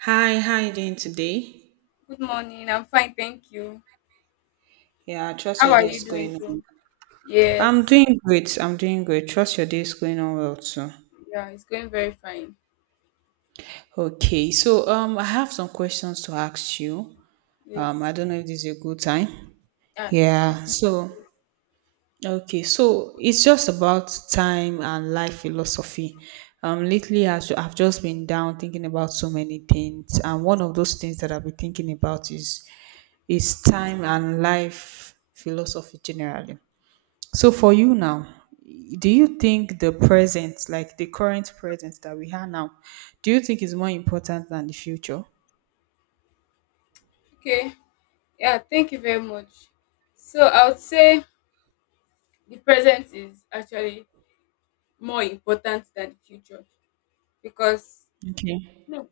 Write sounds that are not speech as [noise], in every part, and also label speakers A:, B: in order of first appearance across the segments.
A: Hi, how you doing today?
B: Good morning. I'm fine, thank you.
A: Yeah, I trust
B: How
A: your
B: are
A: day is
B: you doing
A: going on.
B: too?
A: Well. I'm
B: Yes.
A: doing great. I'm doing great. Trust your day is going on well too.
B: Yeah, it's going very fine.
A: Okay, so I have some questions to ask you.
B: Yes.
A: I don't know if this is a good time.
B: Yeah,
A: Yeah.
B: definitely.
A: So okay, so it's just about time and life philosophy. Lately I've just been down thinking about so many things, and one of those things that I've been thinking about is time and life philosophy generally. So for you now, do
B: Yeah.
A: you think the present, like the current present that we have now, do you think is more important than the future?
B: Okay. Yeah, thank you very much. So I would say the present is actually more important than the future because
A: Okay.
B: no.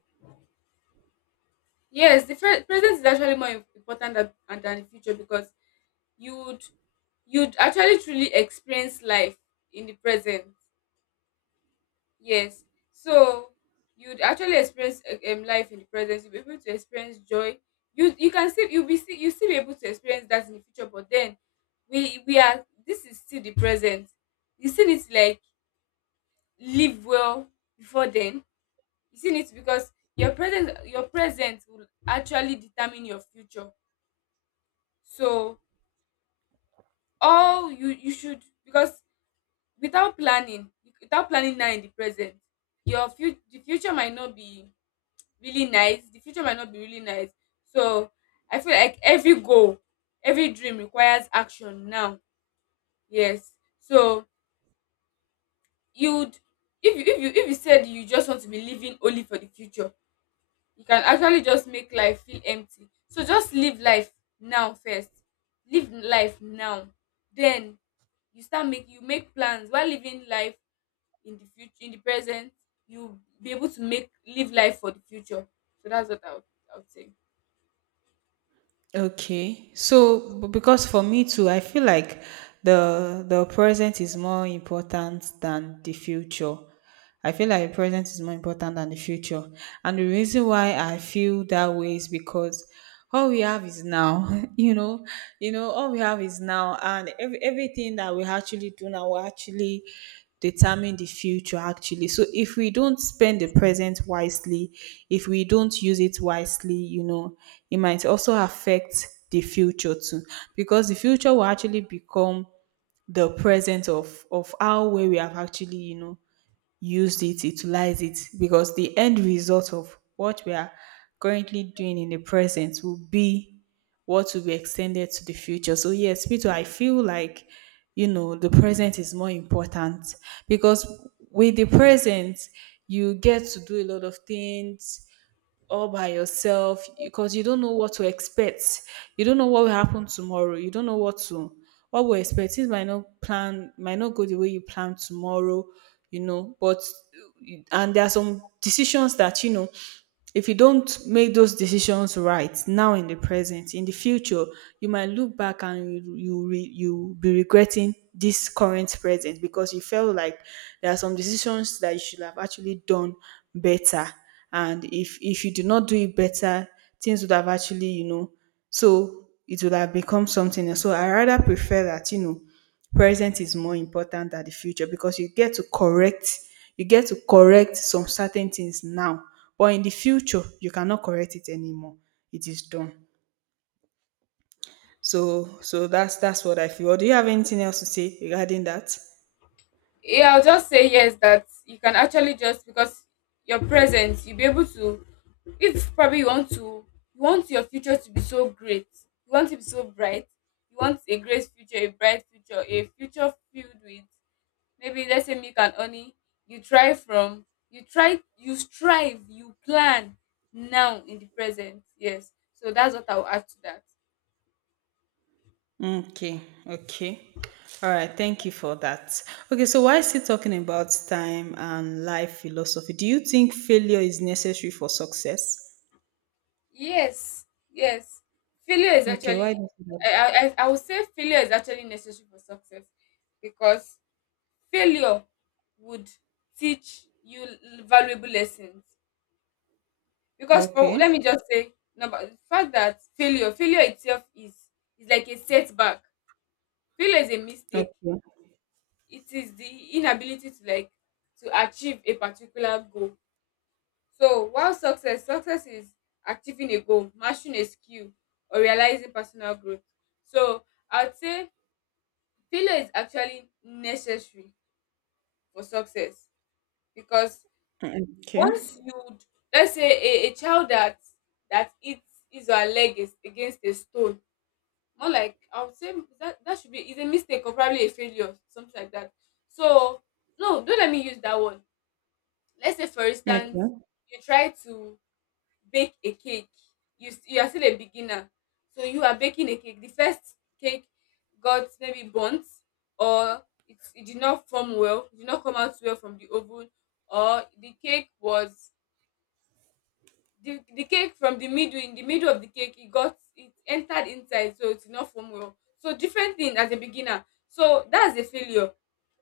B: Yes, the present is actually more important than the future because you'd you'd actually truly experience life in the present. Yes. So you'd actually experience life in the present. You'll be able to experience joy. You can still you'll be still you still be able to experience that in the future. But then we are this is still the present. You still need to like live well before then. You still need to because your present will actually determine your future. So all you should because without planning without planning now in the present, your future the future might not be really nice, the future might not be really nice so I feel like every goal, every dream requires action now. Yes. So you'd, if you said you just want to be living only for the future, you can actually just make life feel empty. So just live life now first, live life now, then you start make you make plans while living life in the future, in the present, you be able to make live life for the future. So that's what I would say.
A: Okay. So because for me too, I feel like the present is more important than the future. I feel like the present is more important than the future. And the reason why I feel that way is because all we have is now. [laughs] You know, all we have is now and everything that we actually do now will actually determine the future actually, so if we don't spend the present wisely, if we don't use it wisely, it might also affect the future too, because the future will actually become the present of how well we have actually, used it, utilized it, because the end result of what we are currently doing in the present will be what will be extended to the future. So, yes, Peter, I feel like, the present is more important because with the present, you get to do a lot of things, all by yourself because you don't know what to expect. You don't know what will happen tomorrow. You don't know what to what will expect. Things might not plan, might not go the way you plan tomorrow, you know. But and there are some decisions that, if you don't make those decisions right now in the present, in the future, you might look back and you be regretting this current present because you felt like there are some decisions that you should have actually done better. And if you do not do it better, things would have actually, you know, so it would have become something else. So I rather prefer that, present is more important than the future because you get to correct some certain things now, but in the future you cannot correct it anymore, it is done. So that's what I feel. Or do you have anything else to say regarding that?
B: Yeah, I'll just say yes that you can actually just because your presence, you'll be able to, if probably you want to, you want your future to be so great, you want it to be so bright, you want a great future, a bright future, a future filled with, maybe let's say, milk and honey. You try from, you try you strive, you plan now in the present. Yes. So that's what I'll add to that.
A: Okay. Okay. All right, thank you for that. Okay, so why still talking about time and life philosophy, do you think failure is necessary for success?
B: Yes, yes. Failure is
A: Okay, why
B: actually,
A: do you think
B: I,
A: that?
B: I I I would say failure is actually necessary for success because failure would teach you valuable lessons. Because for let me
A: Okay.
B: just say number the fact that failure itself is like a setback. Failure is a mistake.
A: Okay.
B: It is the inability to like to achieve a particular goal. So while success is achieving a goal, mastering a skill, or realizing personal growth. So I would say failure is actually necessary for success because
A: Okay.
B: once you, let's say, a child that hits his or her leg is against a stone, more like I would say that should be is a mistake or probably a failure, something like that. So no, don't let me use that one. Let's say, for instance,
A: Okay.
B: you try to bake a cake. You are still a beginner, so you are baking a cake. The first cake got maybe burnt, or it did not form well, it did not come out well from the oven, or the cake was, the cake from the middle, in the middle of the cake, it entered inside, so it's not form well, so different thing as a beginner. So that's a failure.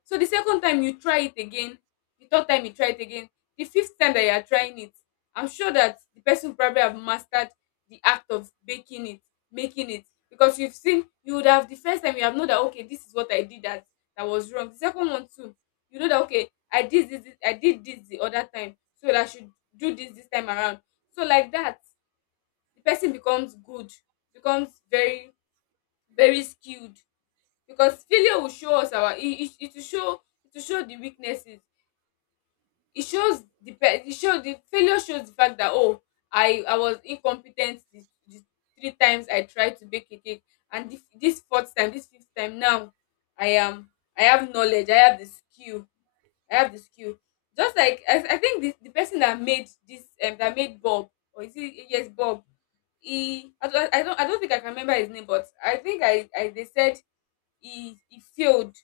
B: So the second time you try it again, the third time you try it again, the fifth time that you are trying it, I'm sure that the person probably have mastered the act of baking it, making it, because you've seen, you would have, the first time you have known that okay, this is what I did, that that was wrong. The second one too, you know that okay, I did this I did this the other time, so that I should do this time around. So like that, the person becomes good, becomes very very skilled because failure will show us our it it, it will show the weaknesses. It shows the failure shows the fact that oh, I was incompetent, the three times I tried to bake a cake, and this fourth time, this fifth time now, I am I have knowledge, I have the skill. I have the skill. Just like I think the person that made this that made Bob, or is it? Yes, Bob. He, I don't, I don't think I can remember his name, but I think I they said he failed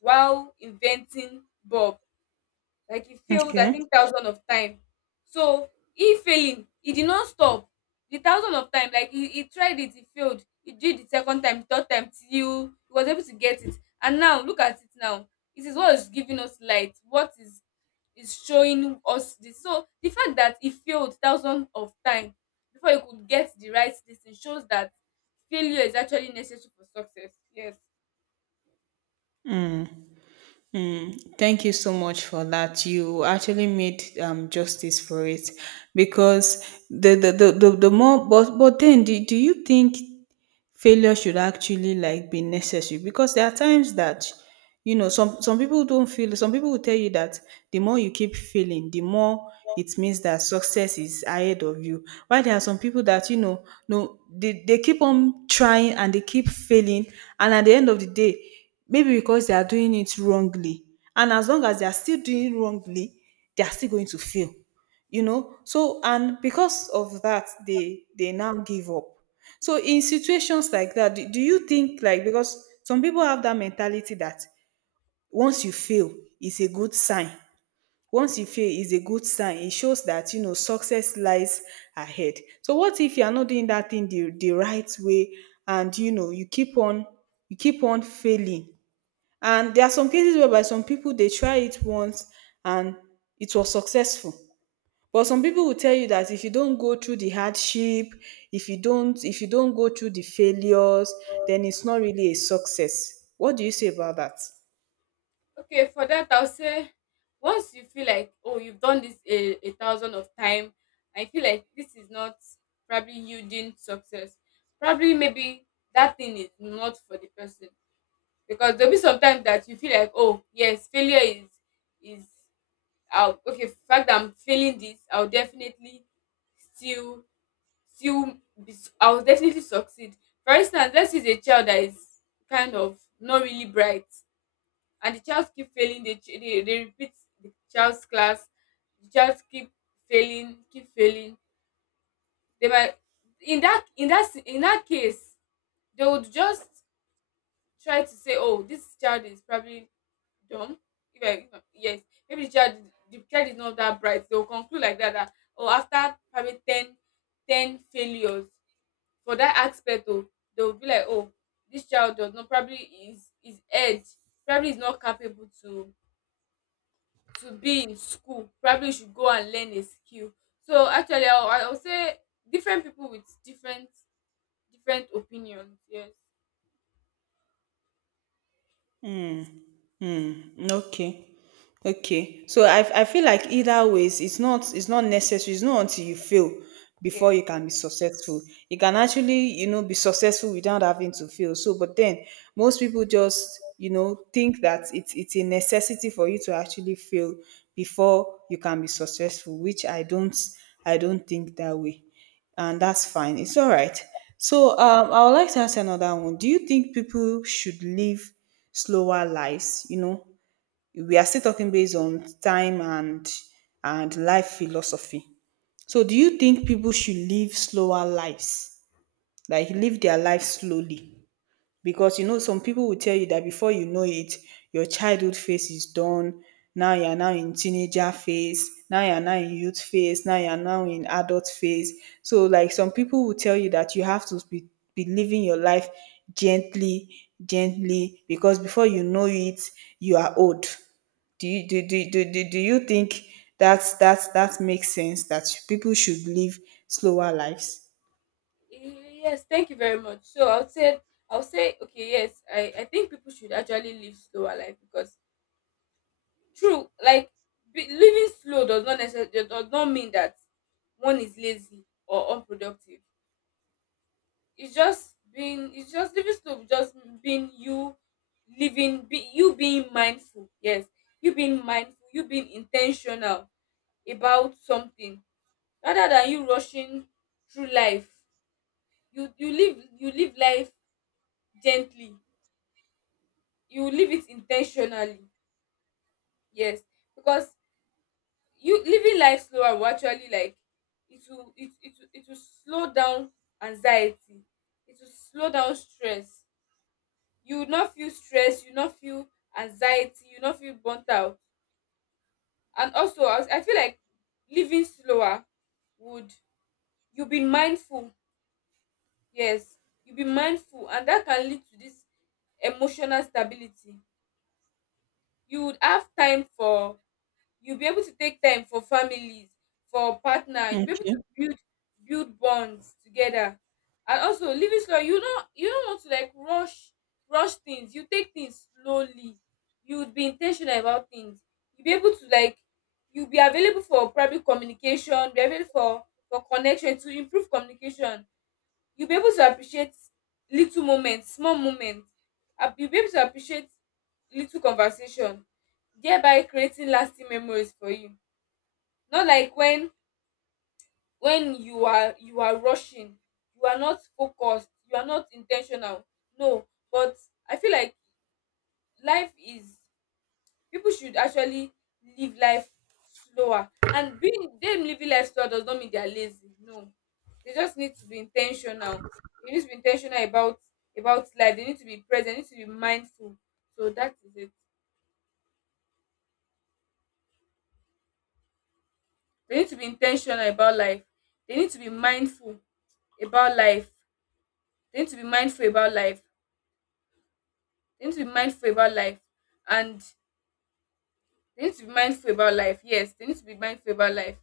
B: while inventing Bob, like he failed I
A: Okay.
B: think thousand of time. So he failing, he did not stop the thousand of time. Like he tried it, he failed, he did the second time, third time, till he was able to get it. And now look at it now. It is what is giving us light, what is showing us this. So the fact that he failed thousand of time before he could get the right this thing shows that failure is actually necessary for success. Yes.
A: Mm. Thank you so much for that. You actually made justice for it because the more but then do you think failure should actually like be necessary, because there are times that, some people don't feel, some people will tell you that the more you keep failing, the more it means that success is ahead of you, while there are some people that, no, they keep on trying and they keep failing, and at the end of the day, maybe because they are doing it wrongly, and as long as they are still doing it wrongly, they are still going to fail, you know. So and because of that they now give up. So in situations like that, do you think, like, because some people have that mentality that once you fail, it's a good sign. Once you fail, it's a good sign. It shows that, you know, success lies ahead. So what if you are not doing that thing the right way and, you know, you keep on failing? And there are some cases whereby some people they try it once, and it was successful, but some people will tell you that if you don't go through the hardship, if you don't go through the failures, then it's not really a success. What do you say about that?
B: Okay, for that I'll say, once you feel like oh, you've done this a thousand of time, I feel like this is not probably yielding success. Probably maybe that thing is not for the person because there'll be sometimes that you feel like oh yes, failure is I'll, okay fact that I'm failing this, I'll definitely still still I'll definitely succeed. For instance, let's use a child that is kind of not really bright, and the child keep failing. They repeat the child's class. The child keep failing, keep failing they might, in that case they would just try to say oh this child is probably dumb. If I- Yes, maybe the child, the child is not that bright. They will conclude like that oh, after probably 10 failures for that aspect oh, they will be like oh this child does not probably is head, probably is not capable to be in school, probably you should go and learn a skill. So actually I will say different people with different opinions. Yes,
A: Mm, okay. Okay. So I feel like either ways, it's not necessary. It's not until you fail before
B: yes.
A: you can be successful. You can actually, you know, be successful without having to fail. So, but then most people just, you know, think that it's a necessity for you to actually fail before you can be successful, which I don't think that way, and that's fine. It's all right. So I would like to ask another one. Do you think people should live slower lives? You know, we are still talking based on time and life philosophy. So do you think people should live slower lives, like live their life slowly? Because, you know, some people will tell you that before you know it, your childhood phase is done. Now you are now in teenager phase. Now you are now in youth phase. Now you are now in adult phase. So, like, some people will tell you that you have to be living your life gently, because before you know it, you are old. Do you do do do do, do you think that makes sense? That people should live slower lives?
B: Yes, thank you very much. So I would say okay, yes, I think people should actually live slower life because true, like, living slow does not necessarily, does not mean that one is lazy or unproductive. It's just living slow, just being you, living, you being mindful. Yes, you being mindful, you being intentional about something, rather than you rushing through life. You, you live life gently, you live it intentionally. Yes. Because you living life slower will actually like, it will slow down anxiety, it will slow down stress. You no feel stress, you no feel anxiety, you no feel burnt out. And also I was I feel like living slower would, you be mindful. Yes, you be mindful, and that can lead to this emotional stability. You would have time for, you'll be able to take time for families, for partner. You'll be able
A: Okay.
B: to build, build bonds together. And also living slow, you don't want to like rush things. You take things slowly. You would be intentional about things. You'll be able to like, you'll be available for private communication, be available for connection to improve communication. You'll be able to appreciate little moments, small moments, ap you'll be able to appreciate little conversation, thereby creating lasting memories for you, not like when you are, you are rushing, you are not focused, you are not in ten tional. No. But I feel like life is, people should actually live life slower, and being them living life slower does not mean they are lazy. No, they just need to be intentional. They need to be intentional about life. They need to be present, they need to be mindful. So that is it. They need to be intentional about life, they need to be mindful about life, they need to be mindful about life, they need to be mindful about life, and they need to be mindful about life. Yes, they need to be mindful about life,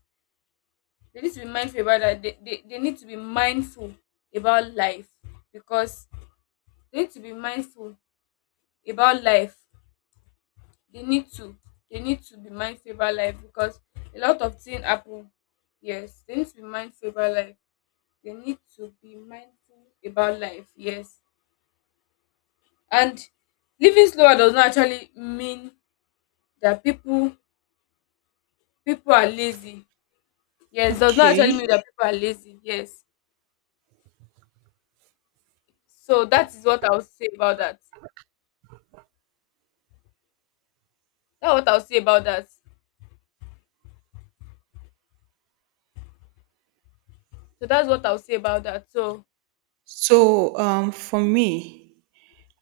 B: they need to be mindful about that, they need to be mindful about life because they need to be mindful about life, they need to, they need to be mindful about life because a lot of things happen. Yes, they need to be mindful about life, they need to be mindful about life. Yes. And living slower does not actually mean that people are lazy. Yes, does not actually
A: Okay.
B: mean that people are lazy. Yes. So that is what I would say about that. That's what I would say about that. So that's what I'll say about that. So.
A: So for me,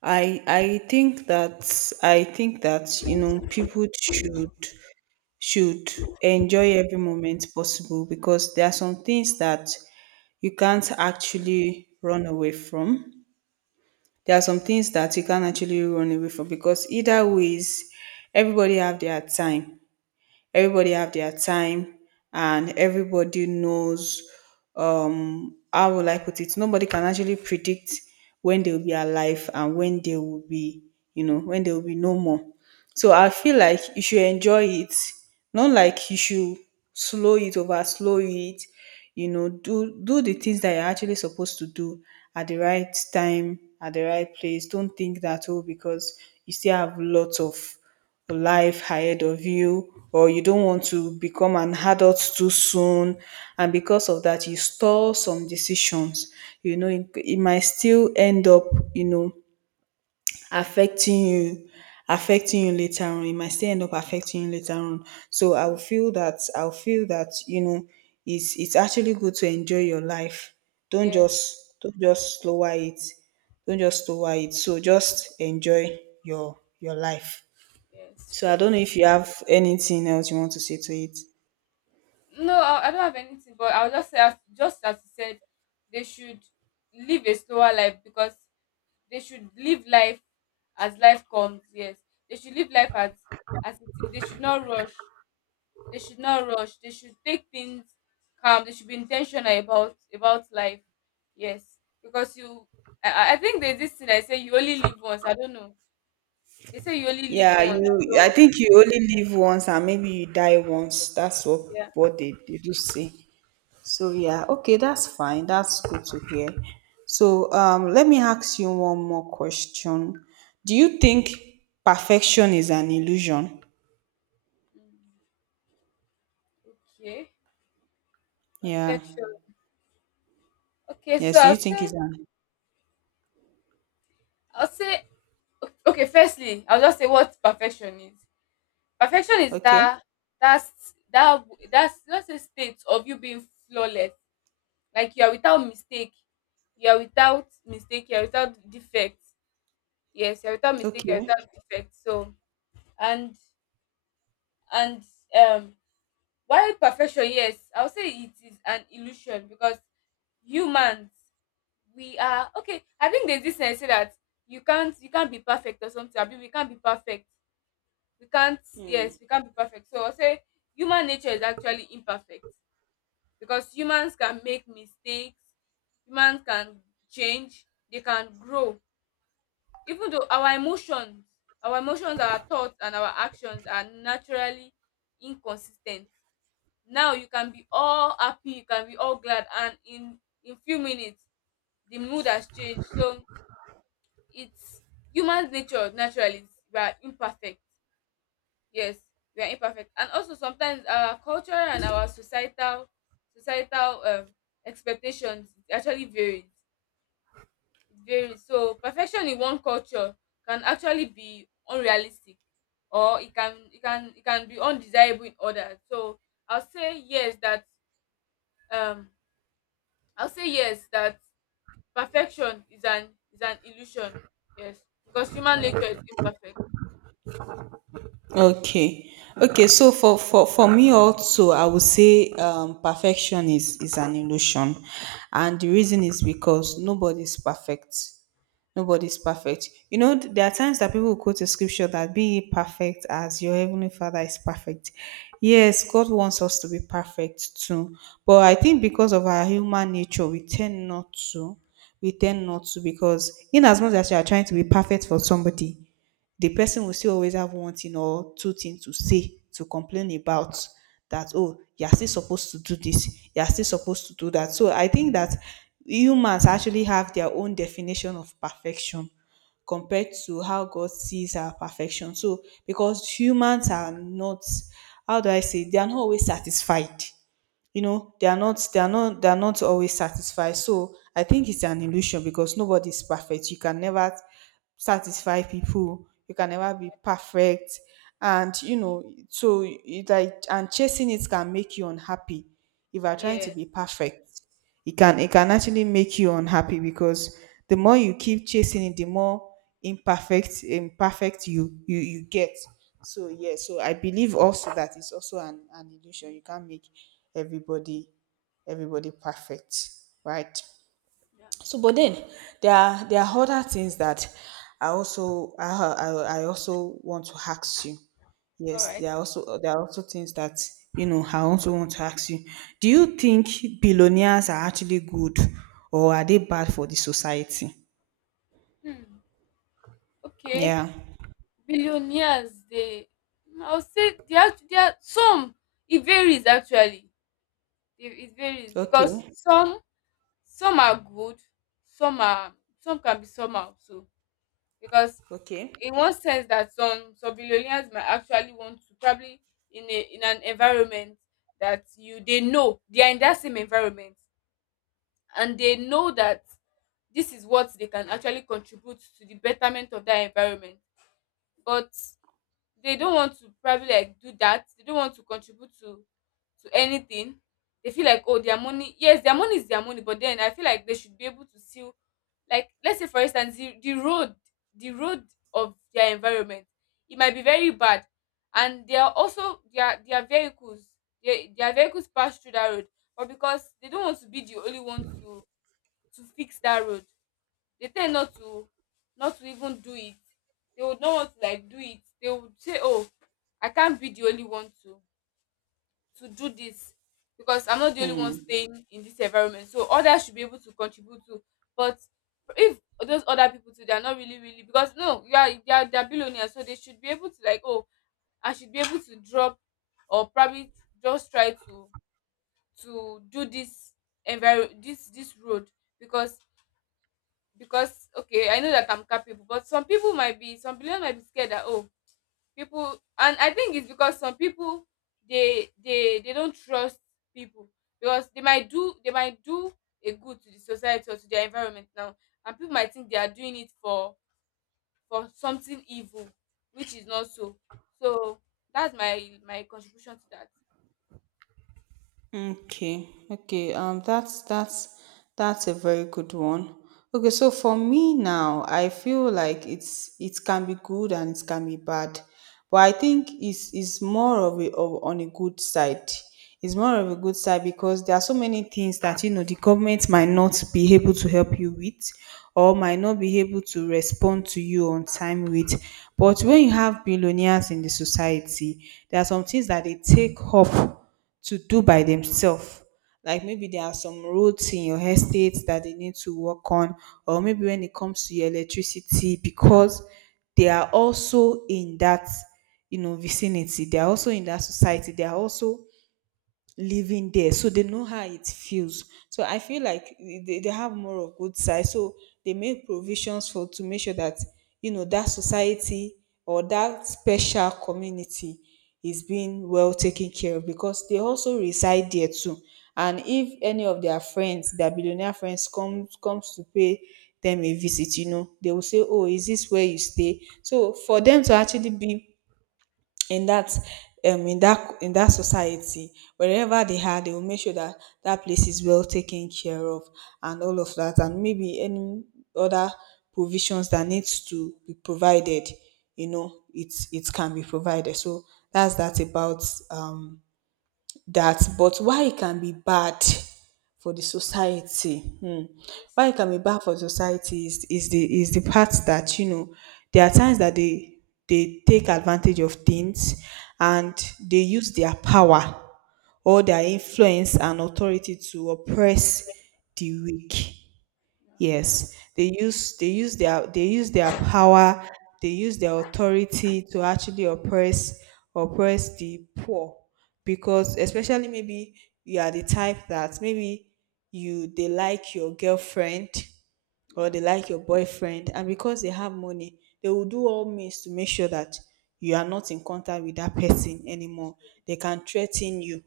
A: I think that, you know, people should should enjoy every moment possible, because there are some things that you can't actually run away from. There are some things that you can't actually run away from because either ways, everybody have their time everybody have their time, and everybody knows, how will I put it? Nobody can actually predict when they will be alive and when they will you know, when they will be no more. So I feel like you should enjoy it. Not like you should over slow it, you know, do the things that you're actually supposed to do at the right time, at the right place. Don't think that, oh, because you still have lots of life ahead of you, or you don't want to become an adult too soon, and because of that you store some decisions, you know, it might still end up, you know, affecting you affecting you later on. It might still end up affecting you later on So
B: Hmm.
A: I'll feel that, you know, it's actually good to enjoy your life.
B: Yes,
A: Don't just lower it, so just enjoy your life.
B: yes,
A: So I
B: true.
A: don't know if you have anything else you want to say to it.
B: No, I don't have anything, but I'll just say, just as you said, they should live a slower life because they should live life as life comes. Yes, they should live life as it is. They should not rush. They should not rush. They should take things calm. They should be intentional about life. Yes, because you, I think there's this thing I say, you only live once. I don't know. They say you only live
A: Yeah,
B: once.
A: you. I
B: So
A: think you only live once, and maybe you die once. That's what
B: yeah.
A: they, do say. So yeah, okay, that's fine. That's good to hear. So let me ask you one more question. Do you think perfection is an illusion?
B: Mm, Okay,
A: Yeah.
B: perfection. Okay, so
A: Yes. Do
B: I'll
A: you think
B: say,
A: it's an
B: I'll say, okay. Firstly, I'll just say what perfection is. Perfection is
A: okay?
B: that's that that's just a state of you being flawless, like you are without mistake, you are without defect. Yes, you are without mistake, you are
A: Okay.
B: without defect. So and and um, while perfection, yes, I'll say it is an illusion because humans, we are, okay. I think there's this sense say that you can't be perfect or something. I mean, we can't be perfect. We can't yes, we can't be perfect. So I'll say human nature is actually imperfect because humans can make mistakes, humans can change, they can grow. Even though our emotions, our thoughts and our actions are naturally inconsistent. Now you can be all happy, you can be all glad, and in few minutes the mood has changed. So it's human nature. Naturally we are imperfect. Yes, we are imperfect, and also sometimes our culture and our societal expectations actually varies. It varies. So perfection in one culture can actually be unrealistic, or it can be undesirable in others. So I'll say yes that um I'll say yes that perfection is an illusion, yes, because human nature is imperfect.
A: Okay. Okay, so for me also, I would say, perfection is an illusion, and the reason is because nobody's perfect. Nobody's perfect. You know, there are times that people quote a scripture that be ye perfect as your heavenly Father is perfect. Yes, God wants us to be perfect too, but I think because of our human nature, we tend not to. We tend not to, because in as much as you are trying to be perfect for somebody, the person will still always have one thing or two things to say, to complain about, that oh, you're still supposed to do this, you're still supposed to do that. So I think that humans actually have their own definition of perfection compared to how God sees our perfection. So because humans are not, how do I say, they are not always satisfied, you know, they are not always satisfied. So I think it's an illusion because nobody's perfect. You can never satisfy people, you can never be perfect, and you know, so it like, and chasing it can make you unhappy. If you are trying
B: Yeah.
A: to be perfect, it can, actually make you unhappy, because the more you keep chasing it, the more imperfect you get. So yeah, so I believe also that it's also an illusion. You can't make everybody, perfect, right? So, but then there are, other things that I also I I, I also want to ask you.
B: All
A: Yes,
B: right.
A: there are also, things that, you know, I also want to ask you. Do you think billionaires are actually good or are they bad for the society?
B: Hmm. Okay.
A: Yeah.
B: Billionaires, they, I would say they have, they are some, it varies actually. It varies because
A: Okay.
B: some are good, some are some can be somehow. So because
A: Okay.
B: in one sense, that some billionaires might actually want to probably, in a in an environment that you they know they are in, that same environment, and they know that this is what they can actually contribute to the betterment of that environment. But they don't want to probably like do that. They don't want to contribute to anything. They feel like, oh, their money. Yes, their money is their money, but then I feel like they should be able to still, like, let's say for instance, the road, the road of their environment, it might be very bad, and they are also, their vehicles, their vehicles pass through that road, but because they don't want to be the only one to fix that road, they tend not to, even do it. They would not want to like do it. They would say, oh, I can't be the only one to do this, because I'm not the only one
A: Hmm.
B: staying in this environment, so others should be able to contribute too. But if those other people too, they are not really. Because, no, you are they are, they are, billionaires, so they should be able to, like, oh, I should be able to drop, or probably just try to do this, enviro this this road, because, okay, I know that I'm capable, but some believers might be scared that, oh, people. And I think it's because some people, they don't trust people, because they might do a good to the society or to their environment now, and people might think they are doing it for something evil, which is not. So so that's my contribution to that.
A: Okay, okay. That's a very good one. Okay, so for me now, I feel like it can be good and it can be bad, but I think it's more on a good side. It's more of a good side because there are so many things that the government might not be able to help you with, or might not be able to respond to you on time with. But when you have billionaires in the society, there are some things that they take up to do by themselves. Like, maybe there are some roads in your estate that they need to work on, or maybe when it comes to your electricity, because they are also in that, vicinity, they are also in that society, they are also living there, so they know how it feels. So I feel like they have more of good side, so they make provisions for to make sure that, that society or that special community is being well taken care of because they also reside there too. And if any of their friends, their billionaire friends comes to pay them a visit, they will say, oh, is this where you stay? So for them to actually be in that, in that society, wherever they are, they will make sure that that place is well taken care of, and all of that, and maybe any other provisions that needs to be provided, it can be provided. So that's that about um that. But why it can be bad for the society,
B: Yes.
A: why it can be bad for society is the part that, there are times that they take advantage of things,
B: So
A: and they use their power, or their influence and authority, to oppress the weak.
B: yeah,
A: Yes, they use their power, they use their authority to actually oppress the poor, because especially maybe you are the type that maybe you they like your girlfriend, or
B: yeah,
A: they like your boyfriend, and because they have money they will do all means to make sure that you are not in contact with that person anymore. They can threaten you,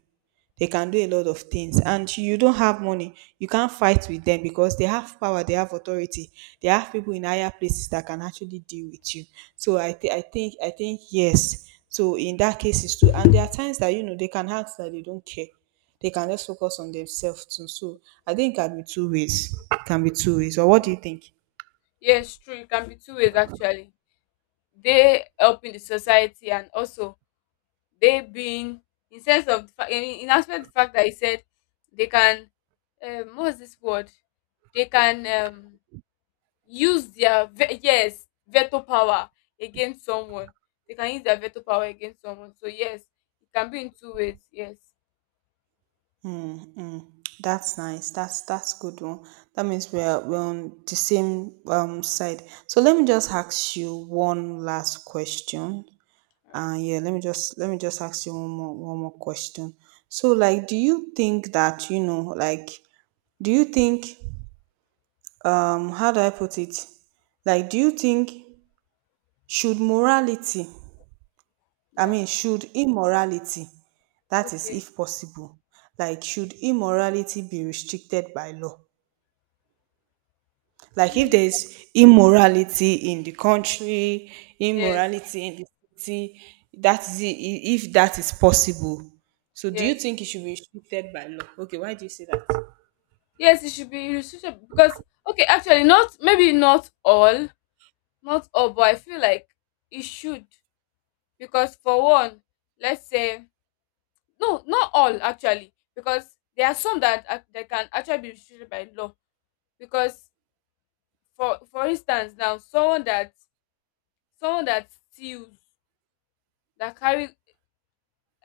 A: they can do a lot of things. And you don't have money, you can't fight with them because they have power, they have authority, they have people in higher places that can actually deal with you. So I think yes. So in that case, it's too. And there are times that, they can act that they don't care. They can just focus on themselves too. So I think it can be two ways. It can be two ways. Or what do you think?
B: yes, true, it can be two ways actually. They helping the society, and also they being, in sense of the fact, in aspect the fact that he said, they can, what's this word, they can, use their veto power against someone. They can use their veto power against someone. So yes, it can be in two ways, yes.
A: Mm, mm. That's nice. That's good one. That means we're on the same side. So let me just ask you one last question.
B: All right.
A: Yeah, let me just ask you one more question. So, like, do you think that, like, do you think, how do I put it? Like, do you think, should morality, I
B: Yeah,
A: mean, should immorality, that is,
B: okay.
A: if possible, like, should immorality be restricted by law? Like, if
B: Mm,
A: there's immorality in the country,
B: yes,
A: immorality in the city, that is if that is possible. So do you
B: yes,
A: think it should be restricted by law? Okay, why do you say that?
B: yes, it should be. You, because, okay, actually not, maybe not all, but I feel like it should, because for one, let's say, no, not all actually, because there are some that can actually be restricted by law. Because for instance, now, someone that steals, that carry,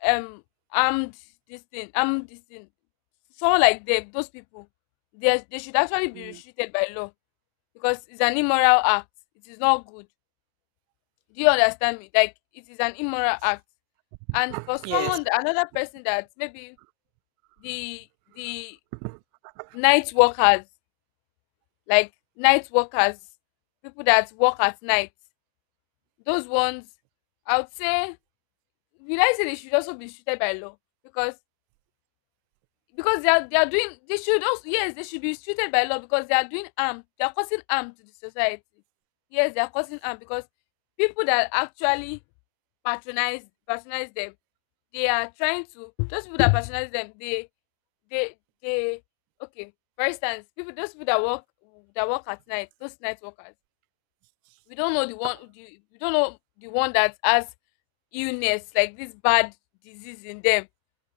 B: um armed armed this thing, someone like them, those people, they should actually be restricted by law, because it's an immoral act. It is not good. Do you understand me? Like it is an immoral act. And for
A: Yes.
B: someone another person that maybe, the the night workers, like night workers, people that work at night, those ones, I would say will I say they should also be treated by law, because they are doing, they should also, yes, they should be treated by law because they are doing harm, they are causing harm to the society. Yes, they are causing harm because people that actually patronize them, they are trying to, those people that patronize them, they okay, for instance, people those people that work at night, those night workers, we don't know the one that has illness, like this bad disease in them,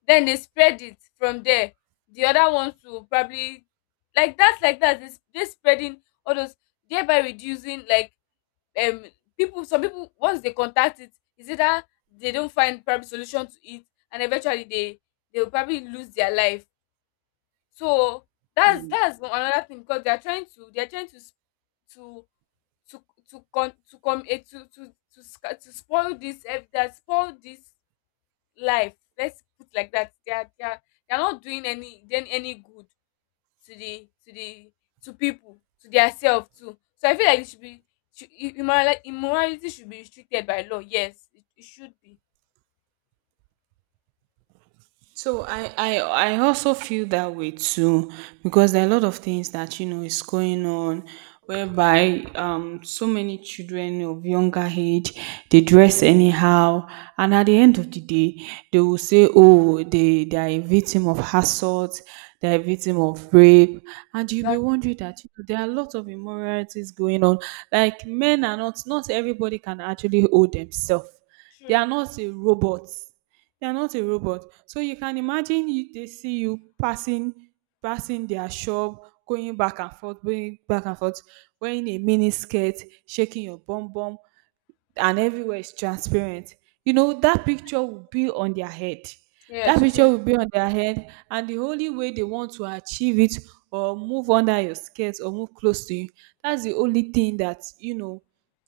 B: then they spread it from there. The other ones will probably, like that, they spreading all those, thereby reducing, like, um people, some people, once they contact it, is either they don't find probably solution to it, and eventually they will probably lose their life. So that's, another thing, because they are trying to s- to to to con to come eh to sca to spoil this ev that spoil this life, let's put like that. They are, they are not doing any, them any good, to the to the to people, to their self too. So I feel like it should be, should I- immorali immorality should be restricted by law. Yes, it should be.
A: So I also feel that way too, because there are a lot of things that, is going on, whereby so many children of younger age, they dress anyhow, and at the end of the day they will say, oh, they are a victim of assault, they are a victim of rape, and you'll be
B: Exactly.
A: wondering that, there are a lot of immoralities going on. Like, men are not, not everybody can actually hold themselves. They
B: True.
A: are not a robot, they are not a robot. So you can imagine, they see you passing their shop, going back and forth, going back and forth, wearing a mini skirt, shaking your bum bum, and everywhere is transparent. That picture will be on their head, that
B: Yes,
A: picture
B: true.
A: will be on their head, and the only way they want to achieve it, or move under your skirt, or move close to you, that's the only thing that,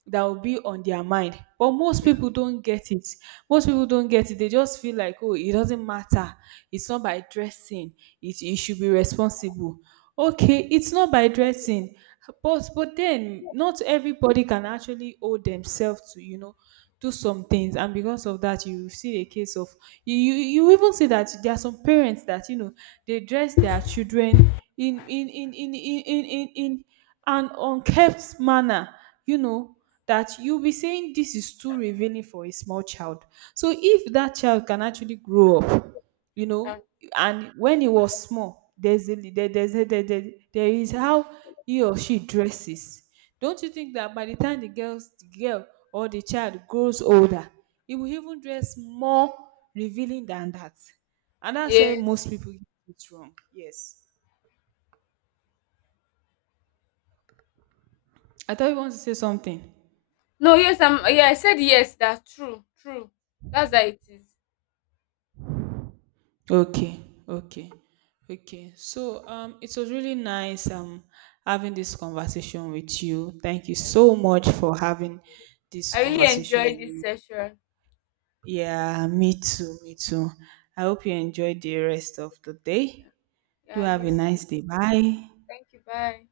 A: that will be on their mind, but most
B: Yeah.
A: people don't get it. Most people don't get it, they just feel like, oh, it doesn't matter, it's not by dressing, it should be responsible. Okay, it's not by dressing, but then not everybody can actually owe themselves to, do some things, and because of that you see a case of, you even see that there are some parents that, they dress their children in an unkept manner, you know that you'll be saying, this is too revealing for a small child. So if that child can actually grow up, you know
B: Ah.
A: and when he was small, there's a, there is how he or she dresses. Don't you think that by the time the girl, or the child, grows older, he will even dress more revealing than that? And that's where
B: Yes.
A: most people get it wrong. Yes. I thought you want to say something.
B: No, yes, i'm yeah, I said yes, that's true, true. That's how it is.
A: Okay, okay, okay. So it was really nice having this conversation with you. Thank you
B: Yes.
A: so much for having this
B: I really
A: conversation
B: enjoyed
A: with
B: this
A: me.
B: session.
A: Yeah, me too, me too. I hope you enjoy the rest of the day. Do
B: Yeah, and
A: have
B: you.
A: a nice day. Bye.
B: Thank you. Bye.